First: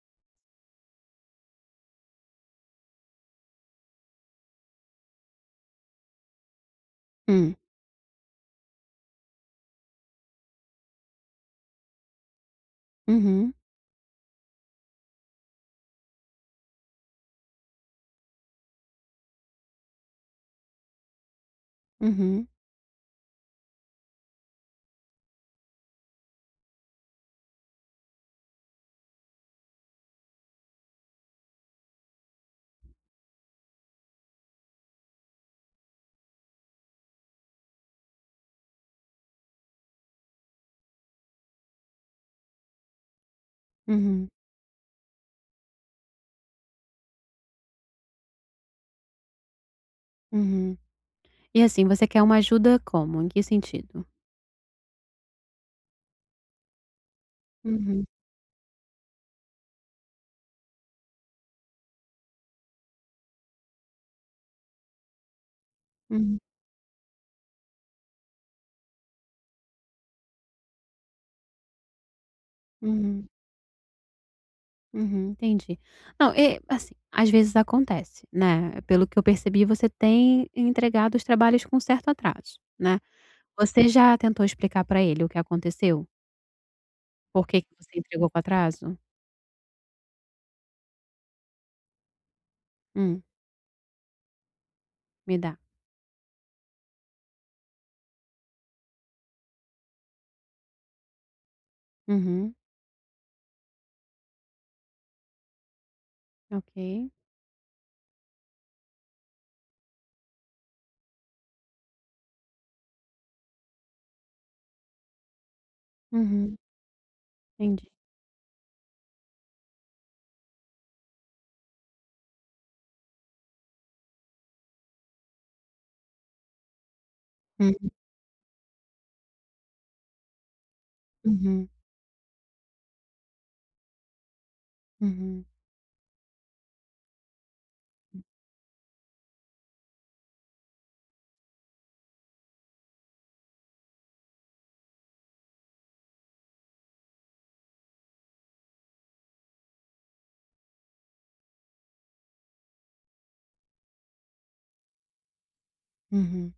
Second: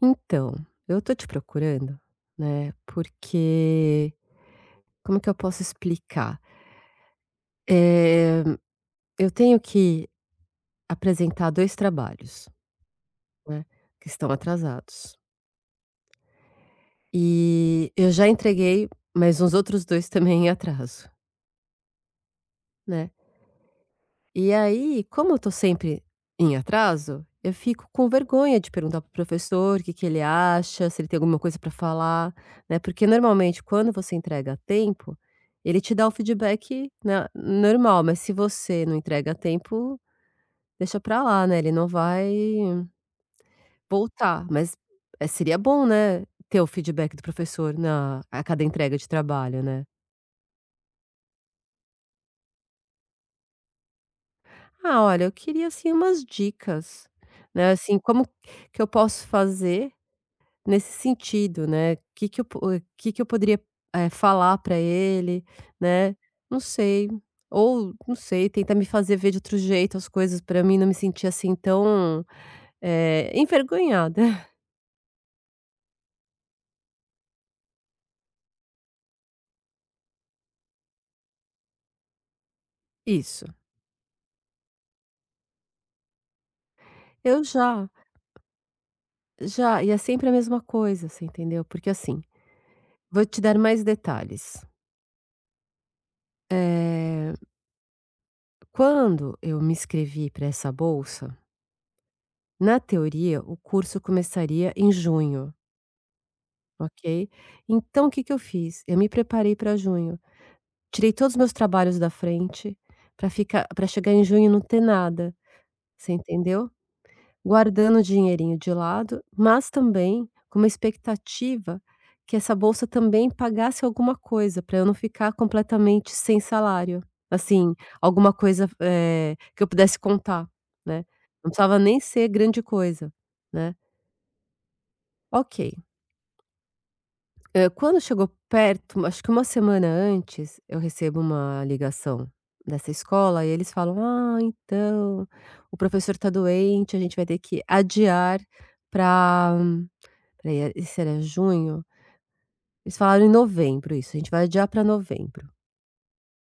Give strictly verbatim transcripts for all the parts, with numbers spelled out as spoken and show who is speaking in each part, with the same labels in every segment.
Speaker 1: Então, eu tô te procurando, né, porque como que eu posso explicar?
Speaker 2: Hum.
Speaker 1: Eh, eu tenho que apresentar dois trabalhos,
Speaker 2: Uhum,
Speaker 1: né, que estão atrasados. E eu já entreguei, mas os outros dois também em atraso,
Speaker 2: uhum,
Speaker 1: né. E aí, como eu tô sempre em atraso, eu fico com vergonha de perguntar pro professor o que que ele acha, se ele tem alguma coisa para falar, né, porque normalmente quando você entrega a tempo, ele te dá o feedback, né, normal, mas se você não entrega a tempo, deixa pra lá, né, ele não vai
Speaker 2: uhum,
Speaker 1: voltar, mas, eh, seria bom, né, ter o feedback do professor na a cada entrega de trabalho, né.
Speaker 2: uhum. E assim, você quer uma ajuda como? Em que sentido?
Speaker 1: "Ah, olha, eu queria, assim, umas dicas, né, assim,
Speaker 2: Uhum,
Speaker 1: como que eu posso fazer nesse sentido, né. O que que eu po eh, que que eu poderia, eh, falar para ele, né,
Speaker 2: uhum,
Speaker 1: não sei. Ou, não sei, tentar me fazer ver de outro jeito as coisas para mim não me sentir, assim, tão,
Speaker 2: uhum,
Speaker 1: eh, envergonhada.
Speaker 2: uhum, entendi. Não, e assim, às vezes acontece, né, pelo que eu percebi você tem entregado os trabalhos com certo atraso, né.
Speaker 1: Isso.
Speaker 2: Você já tentou explicar pra ele o que aconteceu?
Speaker 1: Eu
Speaker 2: Por que que
Speaker 1: já,
Speaker 2: você entregou com atraso?
Speaker 1: já, e é sempre a mesma coisa, você entendeu? Porque, assim,
Speaker 2: Hum,
Speaker 1: vou te dar mais detalhes.
Speaker 2: me dá.
Speaker 1: Eh, quando eu me inscrevi para essa bolsa,
Speaker 2: Uhum,
Speaker 1: na teoria, o curso começaria em junho.
Speaker 2: ok.
Speaker 1: Ok. Então o que que eu fiz? Eu me preparei para junho. Tirei todos os meus trabalhos da frente para ficar para chegar em junho e não ter nada, você
Speaker 2: Uhum,
Speaker 1: entendeu?
Speaker 2: entendi.
Speaker 1: Guardando o dinheirinho de lado, mas também com uma expectativa que essa bolsa também pagasse alguma coisa para eu não ficar completamente sem salário. Assim,
Speaker 2: Hum,
Speaker 1: alguma coisa, eh, que eu pudesse contar, né. Não
Speaker 2: uhum,
Speaker 1: precisava nem ser grande coisa, né.
Speaker 2: uhum,
Speaker 1: Ok. Hã, quando chegou perto, acho que uma semana antes, eu recebo uma ligação dessa escola e eles falam: "Ah, então, o professor tá doente, a gente vai ter que adiar para, espera, esse era junho? Eles falaram em novembro isso. A gente vai adiar para novembro.
Speaker 2: uhum.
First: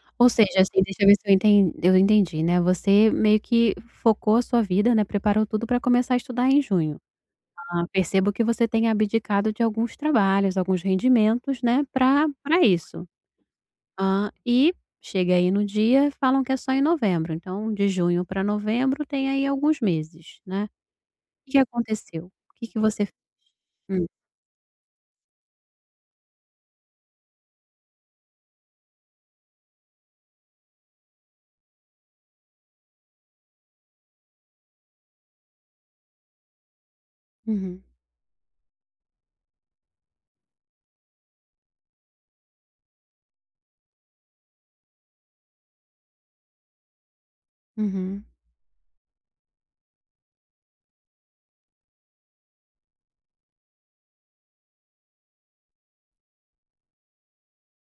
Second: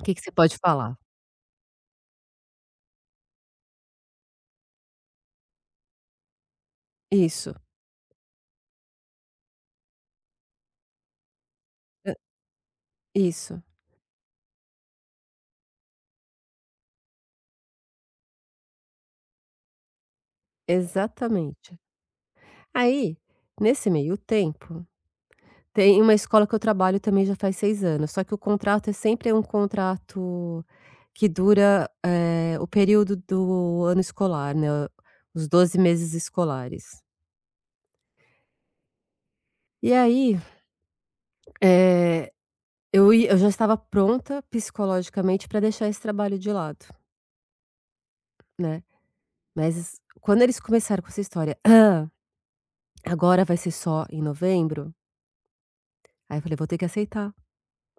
Speaker 1: O que que
Speaker 2: Ou
Speaker 1: você pode
Speaker 2: seja, assim,
Speaker 1: falar?"
Speaker 2: deixa eu ver se eu entendi eu entendi, né, você meio que focou a sua vida, né, preparou tudo para começar a estudar em junho.
Speaker 1: Isso,
Speaker 2: Ah, percebo que você tem abdicado de alguns trabalhos, alguns rendimentos, né,
Speaker 1: hã,
Speaker 2: para para isso.
Speaker 1: isso,
Speaker 2: Hã, e chega aí no dia, falam que é só em novembro, então de junho para novembro tem aí alguns meses, né. O que que
Speaker 1: exatamente.
Speaker 2: aconteceu? O que que você.
Speaker 1: Aí, nesse
Speaker 2: Hum,
Speaker 1: meio tempo, tem uma escola que eu trabalho também já faz seis anos, só que o contrato é sempre um contrato que dura, eh, o período do ano escolar, né, os doze meses escolares.
Speaker 2: uhum,
Speaker 1: E aí, eh, eu ia eu já estava pronta psicologicamente para deixar esse trabalho de lado,
Speaker 2: uhum,
Speaker 1: né, mas quando eles começaram com essa história: "Ah, agora vai ser só em novembro", aí eu falei: "Vou ter que aceitar,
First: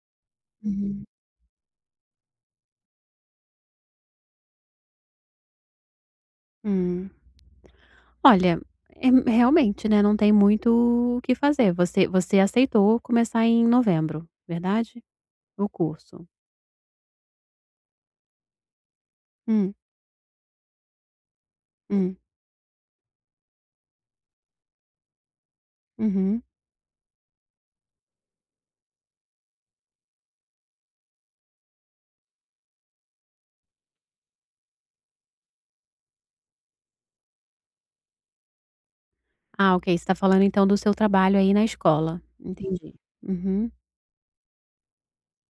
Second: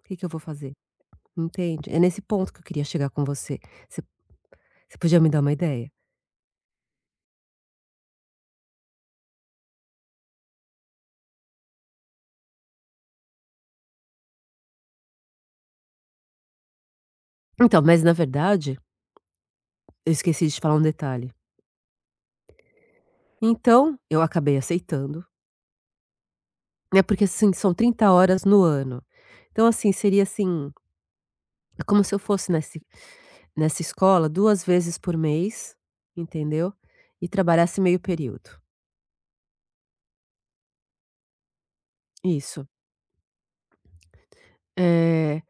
Speaker 1: o que que eu vou fazer?",
Speaker 2: uhum,
Speaker 1: entende? É nesse ponto que eu queria chegar com você, você você podia me dar uma ideia?
Speaker 2: hum. Olha, eh, realmente, né, não tem muito o que fazer. Você você aceitou começar em novembro, verdade? O curso.
Speaker 1: Então, mas na verdade,
Speaker 2: Hum,
Speaker 1: eu esqueci de te falar um detalhe.
Speaker 2: hum,
Speaker 1: Então, eu acabei aceitando,
Speaker 2: uhum.
Speaker 1: né, porque assim, são trinta horas no ano. Então assim, seria assim, é como se eu fosse nesse nessa escola duas vezes por mês, entendeu, e trabalhasse meio período.
Speaker 2: Ah, ok, você tá falando então do seu trabalho aí na escola.
Speaker 1: Isso.
Speaker 2: Entendi. Uhum,
Speaker 1: Eh,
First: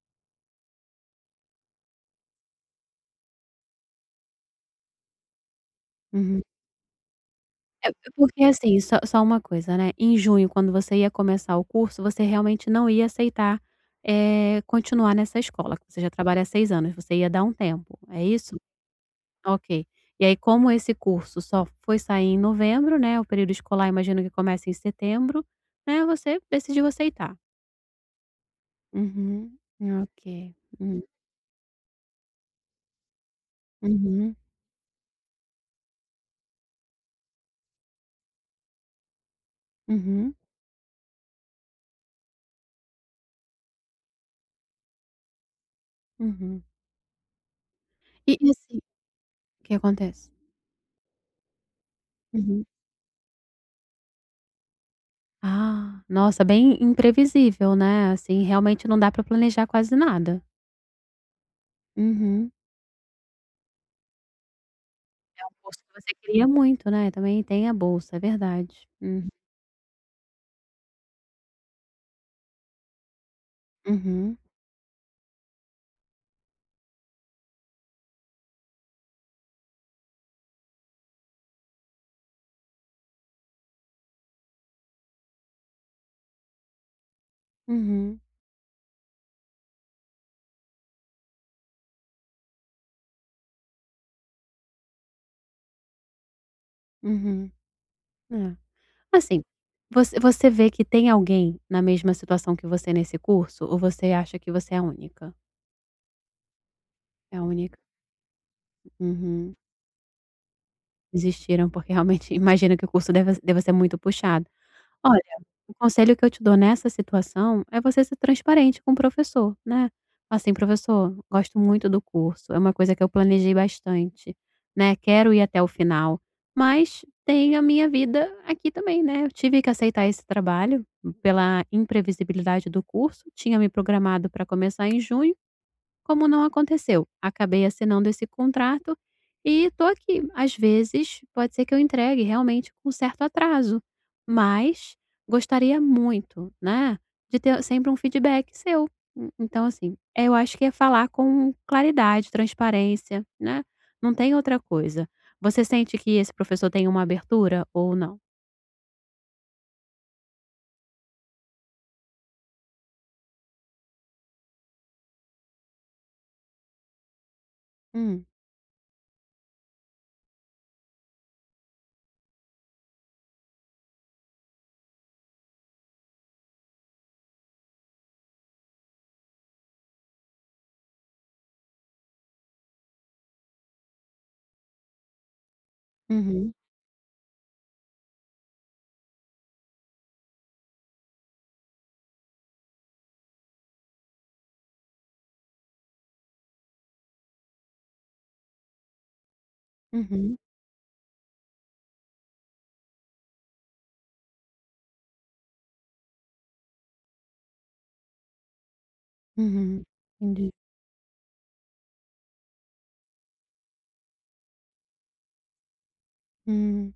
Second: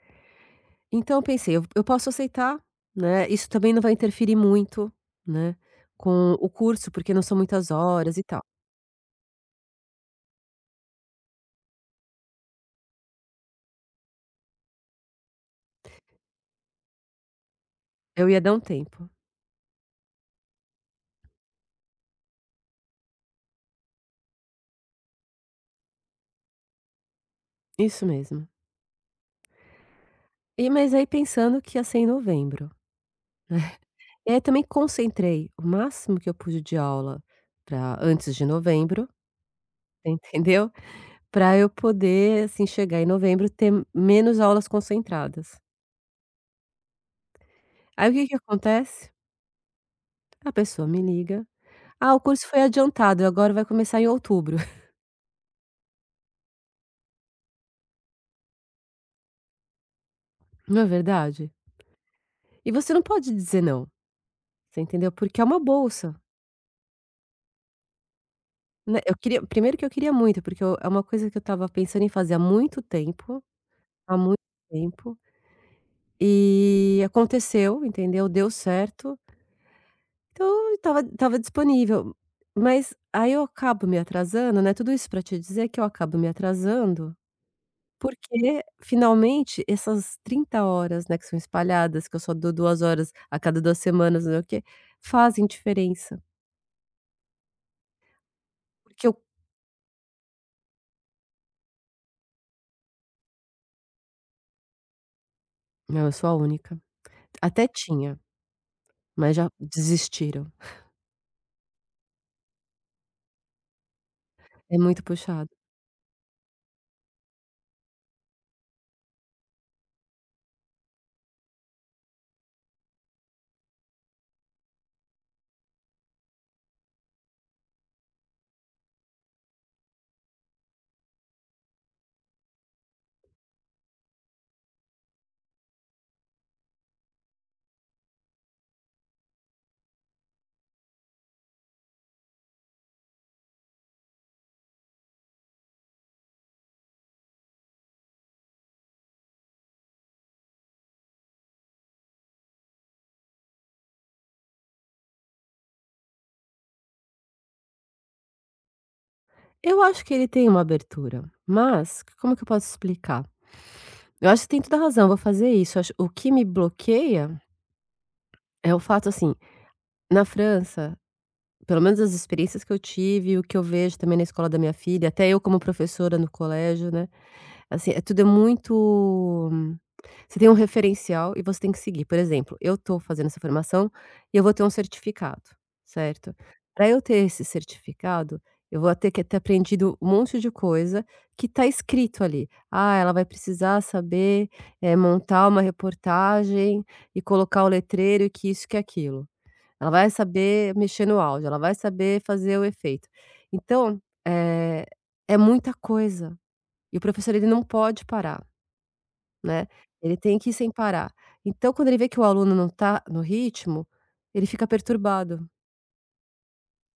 Speaker 1: então eu pensei: "Eu eu posso aceitar, né, isso também não vai interferir muito, né, com
Speaker 2: uhum.
Speaker 1: o curso, porque não são muitas
Speaker 2: É é
Speaker 1: horas e tal".
Speaker 2: porque, assim, só só uma coisa, né, em junho, quando você ia começar o curso, você realmente não ia aceitar, eh, continuar nessa escola, que você já trabalha há seis anos, você ia dar um tempo, é
Speaker 1: Eu ia dar
Speaker 2: isso?
Speaker 1: um tempo.
Speaker 2: Ok. E aí, como esse curso só foi sair em novembro, né, o período escolar imagino que começa em setembro, né, você decidiu aceitar.
Speaker 1: Isso mesmo.
Speaker 2: Uhum. Ok.
Speaker 1: E mas
Speaker 2: Hum.
Speaker 1: aí pensando que ia ser em novembro. E
Speaker 2: Uhum.
Speaker 1: aí também concentrei o máximo que eu pude de aula para antes de novembro,
Speaker 2: Uhum.
Speaker 1: entendeu, para eu poder, assim, chegar em novembro, ter menos aulas concentradas.
Speaker 2: Uhum.
Speaker 1: Aí o que
Speaker 2: E
Speaker 1: que
Speaker 2: e assim
Speaker 1: acontece?
Speaker 2: o que acontece?
Speaker 1: A pessoa me liga: "Ah, o curso foi
Speaker 2: Uhum.
Speaker 1: adiantado, agora vai começar em outubro".
Speaker 2: Ah, nossa, bem imprevisível, né, assim, realmente não dá para planejar quase nada.
Speaker 1: Não é verdade?
Speaker 2: Uhum.
Speaker 1: E você não pode dizer não, você entendeu, porque é
Speaker 2: É um
Speaker 1: uma
Speaker 2: curso que
Speaker 1: bolsa,
Speaker 2: você queria muito, né, também tem a bolsa, é verdade.
Speaker 1: né. Eu
Speaker 2: Uhum.
Speaker 1: queria primeiro que eu queria muito, porque eu é uma coisa que eu estava pensando em fazer há muito tempo, há
Speaker 2: Uhum.
Speaker 1: muito tempo, e aconteceu, entendeu, deu certo. Então, estava estava disponível, mas aí eu acabo me atrasando, né, tudo isso para te dizer que eu acabo me atrasando,
Speaker 2: Uhum.
Speaker 1: porque finalmente essas trinta horas, né, que são espalhadas, que eu só dou duas horas a cada duas semanas, não sei o quê, fazem diferença,
Speaker 2: Uhum. É.
Speaker 1: porque eu
Speaker 2: Assim, você você vê que tem alguém na mesma situação que você nesse curso ou você acha que você é a única?
Speaker 1: Não, eu sou a única.
Speaker 2: É a
Speaker 1: Até
Speaker 2: única?
Speaker 1: tinha, mas já
Speaker 2: Uhum.
Speaker 1: desistiram,
Speaker 2: Desistiram porque realmente imagino que o curso deve deve ser muito puxado.
Speaker 1: é muito
Speaker 2: Olha,
Speaker 1: puxado.
Speaker 2: o conselho que eu te dou nessa situação é você ser transparente com o professor, né. Assim: "Professor, gosto muito do curso, é uma coisa que eu planejei bastante, né, quero ir até o final, mas tem a minha vida aqui também, né, eu tive que aceitar esse trabalho pela imprevisibilidade do curso, tinha me programado para começar em junho, como não aconteceu, acabei assinando esse contrato e tô aqui. Às vezes, pode ser que eu entregue realmente com certo atraso, mas gostaria muito, né, de ter sempre um feedback seu. En então, assim, eh, eu acho que é falar com claridade, transparência, né, não tem outra coisa. Você sente que esse professor tem uma abertura ou não?
Speaker 1: Eu acho que ele tem uma abertura, mas como que eu posso explicar? Eu acho que tem toda razão, vou fazer isso. Eu acho o que me bloqueia
Speaker 2: Hum,
Speaker 1: é o fato, assim, na França, pelo menos as experiências que eu tive, o que eu vejo também na escola da minha filha, até eu como professora no colégio, né, assim, é tudo, é muito, você tem um referencial e você tem que seguir. Por exemplo, eu estou fazendo essa formação e eu vou ter um certificado, certo?
Speaker 2: uhum,
Speaker 1: Para eu ter esse certificado, eu vou ter que ter aprendido um monte de coisa que está escrito ali. Ah, ela vai precisar saber, eh, montar uma reportagem e colocar o letreiro e que isso, que aquilo. Ela vai
Speaker 2: uhum,
Speaker 1: saber mexer no áudio, ela vai saber fazer o efeito. Então, eh, é muita coisa, e o professor ele não pode parar, né,
Speaker 2: uhum.
Speaker 1: ele tem
Speaker 2: Entendi.
Speaker 1: que ir sem parar. Então quando ele vê que o aluno não está no ritmo, ele fica perturbado.
Speaker 2: Hum,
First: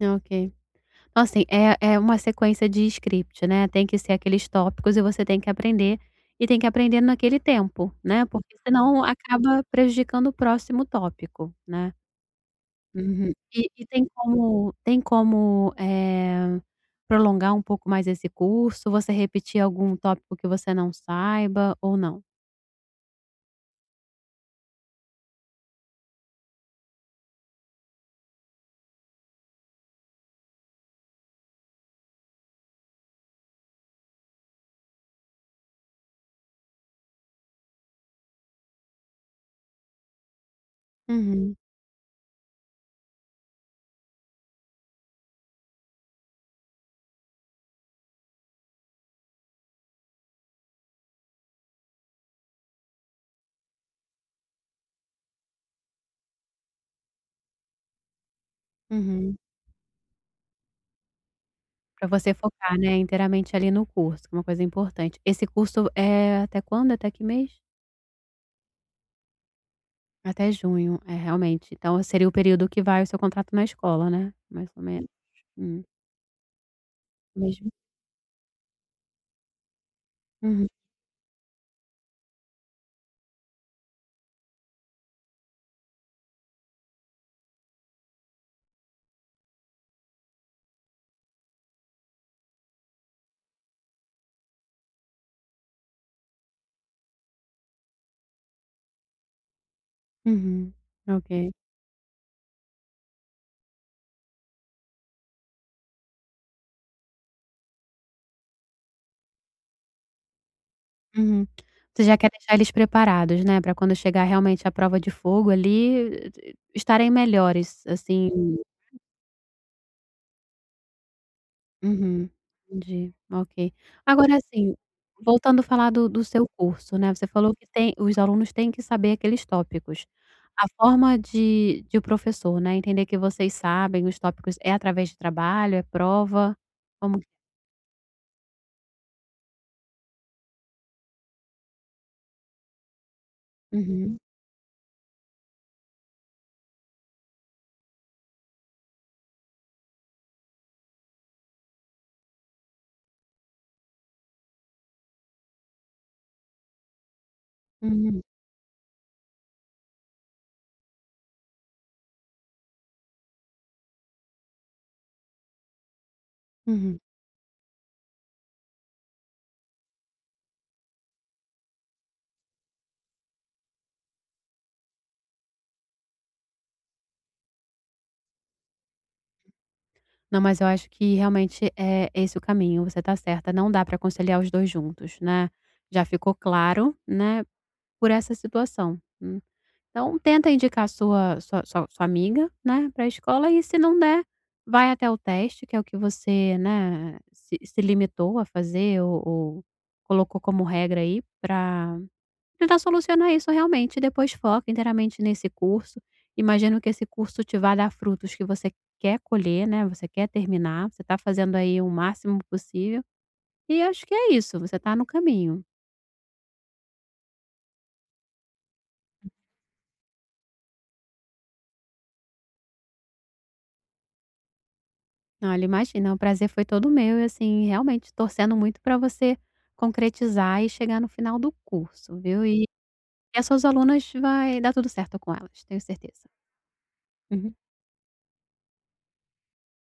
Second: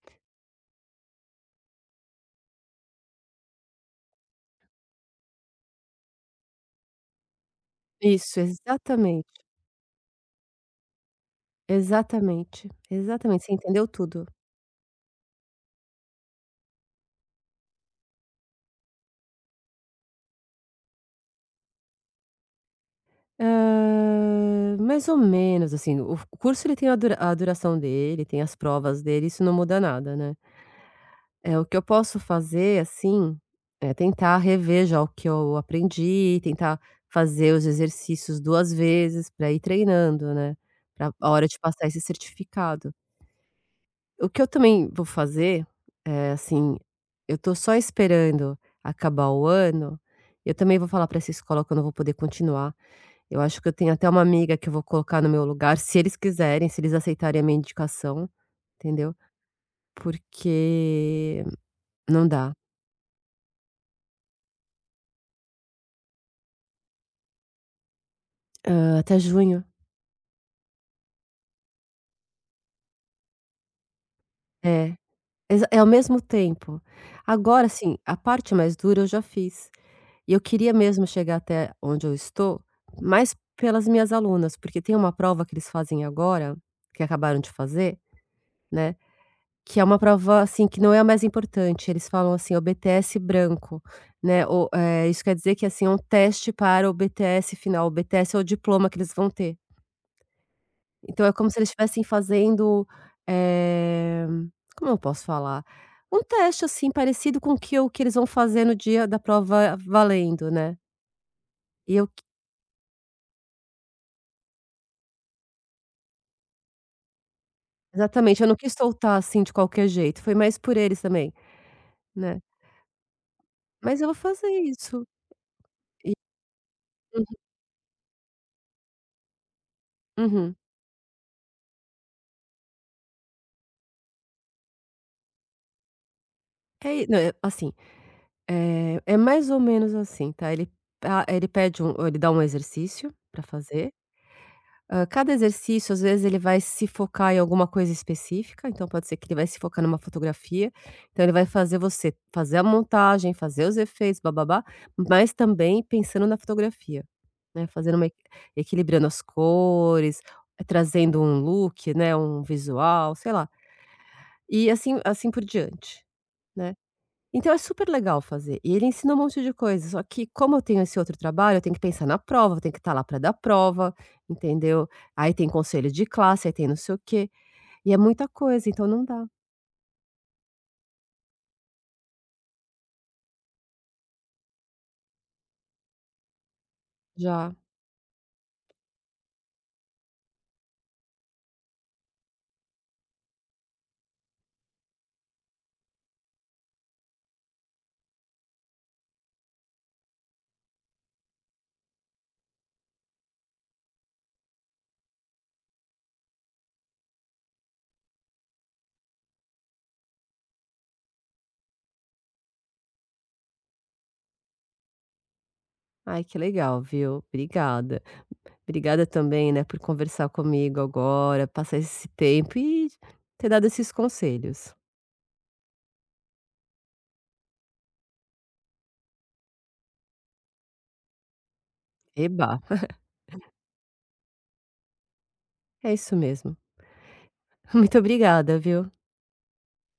Speaker 2: ok. Então, assim, é é uma sequência de script, né, tem que ser aqueles tópicos e você tem que aprender, e tem que aprender naquele tempo, né,
Speaker 1: Isso,
Speaker 2: porque senão
Speaker 1: exatamente,
Speaker 2: acaba prejudicando o próximo tópico, né.
Speaker 1: exatamente,
Speaker 2: Uhum.
Speaker 1: exatamente, você
Speaker 2: E e
Speaker 1: entendeu
Speaker 2: tem
Speaker 1: tudo.
Speaker 2: como tem como, eh, prolongar um pouco mais esse curso? Você repetir algum tópico que você não saiba ou não?
Speaker 1: Hã, mais ou menos, assim, o curso ele tem a dura a duração dele, tem as provas dele, isso não muda nada, né. É, o que eu posso fazer, assim, é tentar rever já o que eu aprendi, tentar fazer os exercícios duas vezes para ir treinando, né, pra a hora
Speaker 2: Uhum,
Speaker 1: de passar esse certificado. O que eu também vou fazer, eh, assim, eu tô só esperando acabar o ano, eu também vou falar para essa escola que eu não vou poder continuar. Eu acho que eu tenho até uma amiga que eu vou colocar no meu lugar, se eles quiserem, se eles aceitarem a minha indicação, entendeu,
Speaker 2: uhum.
Speaker 1: porque
Speaker 2: Pra
Speaker 1: não
Speaker 2: você
Speaker 1: dá.
Speaker 2: focar, né, inteiramente ali no curso, que é uma coisa importante. Esse curso é até quando? Até que mês?
Speaker 1: Hã, até junho.
Speaker 2: Até junho, é realmente. Então seria o período que vai o seu contrato na escola, né? Mais ou
Speaker 1: É,
Speaker 2: menos.
Speaker 1: exa é
Speaker 2: Hum,
Speaker 1: ao mesmo tempo. Agora
Speaker 2: mesmo.
Speaker 1: assim, a parte mais dura eu já fiz, e eu
Speaker 2: Uhum,
Speaker 1: queria mesmo chegar até onde eu estou, mais pelas minhas alunas, porque tem uma prova que eles fazem agora, que acabaram de fazer, né, que é uma prova, assim, que não é a mais importante, eles falam assim: "O B T S branco", né, ou, eh, isso quer dizer que, assim, é um teste para o B T S final, o B T S é o diploma que eles vão ter.
Speaker 2: uhum.
Speaker 1: Então é
Speaker 2: Ok.
Speaker 1: como se eles estivessem fazendo, eh, como eu posso falar? Um teste, assim, parecido com o que eu que eles vão fazer no dia da prova valendo, né.
Speaker 2: Uhum.
Speaker 1: E
Speaker 2: Você
Speaker 1: eu
Speaker 2: já quer deixar eles preparados, né, para quando chegar realmente a prova de fogo ali, eh, estarem melhores, assim.
Speaker 1: exatamente, eu não quis soltar, assim, de qualquer jeito, foi mais por eles também,
Speaker 2: Uhum,
Speaker 1: né.
Speaker 2: entendi, ok.
Speaker 1: Mas eu vou
Speaker 2: Agora
Speaker 1: fazer
Speaker 2: assim,
Speaker 1: isso
Speaker 2: voltando a falar do
Speaker 1: e
Speaker 2: do seu curso, né, você falou que tem os alunos têm que saber aqueles tópicos.
Speaker 1: uhum.
Speaker 2: A forma de de o professor, né, entender que vocês sabem os tópicos é através de trabalho, é prova?
Speaker 1: É i
Speaker 2: Como.
Speaker 1: não, é- assim, eh, é mais ou menos assim, tá, ele a ele pede um ele dá um exercício para fazer.
Speaker 2: Uhum,
Speaker 1: Hã, cada exercício, às vezes, ele vai se focar em alguma coisa específica, então pode ser que ele vai se focar numa fotografia, então ele vai fazer você fazer a montagem, fazer os efeitos, bá bá, mas também pensando na fotografia, né, fazendo uma
Speaker 2: uhum,
Speaker 1: equi- equilibrando as cores, eh, trazendo um look, né, um visual, sei lá, e assim assim por diante, né.
Speaker 2: uhum.
Speaker 1: Então é super legal fazer. E ele ensina um monte de coisa, só que como eu tenho esse outro trabalho, eu tenho que pensar na prova, eu tenho que estar lá para dar prova, entendeu? Aí tem conselho de classe, aí tem não sei o quê, e é muita coisa, então não dá.
Speaker 2: Não, mas eu acho que realmente é esse o caminho, você tá certa, não dá para conciliar os dois juntos, né. Já ficou claro, né,
Speaker 1: Já.
Speaker 2: por essa situação. Então tenta indicar sua sua sua sua amiga, né, para a escola e se não der, vai até o teste que é o que você, né, se se limitou a fazer ou ou colocou como regra aí para tentar solucionar isso realmente e depois foca inteiramente nesse curso. Imagino que esse curso te vá dar frutos que você quer colher, né, você quer terminar, você está fazendo aí o máximo possível, e acho que é isso, você está no caminho.
Speaker 1: Ai, que legal, viu? Obrigada. Obrigada também, né, por conversar comigo agora, passar esse tempo e ter dado esses conselhos.
Speaker 2: Olha, imagina, o prazer foi todo meu e, assim, realmente torcendo muito para você concretizar e chegar no final do curso, viu.
Speaker 1: Eba,
Speaker 2: E que as suas alunas vai dar tudo certo com elas, tenho
Speaker 1: é isso
Speaker 2: certeza.
Speaker 1: mesmo.
Speaker 2: Uhum.
Speaker 1: Muito obrigada, viu?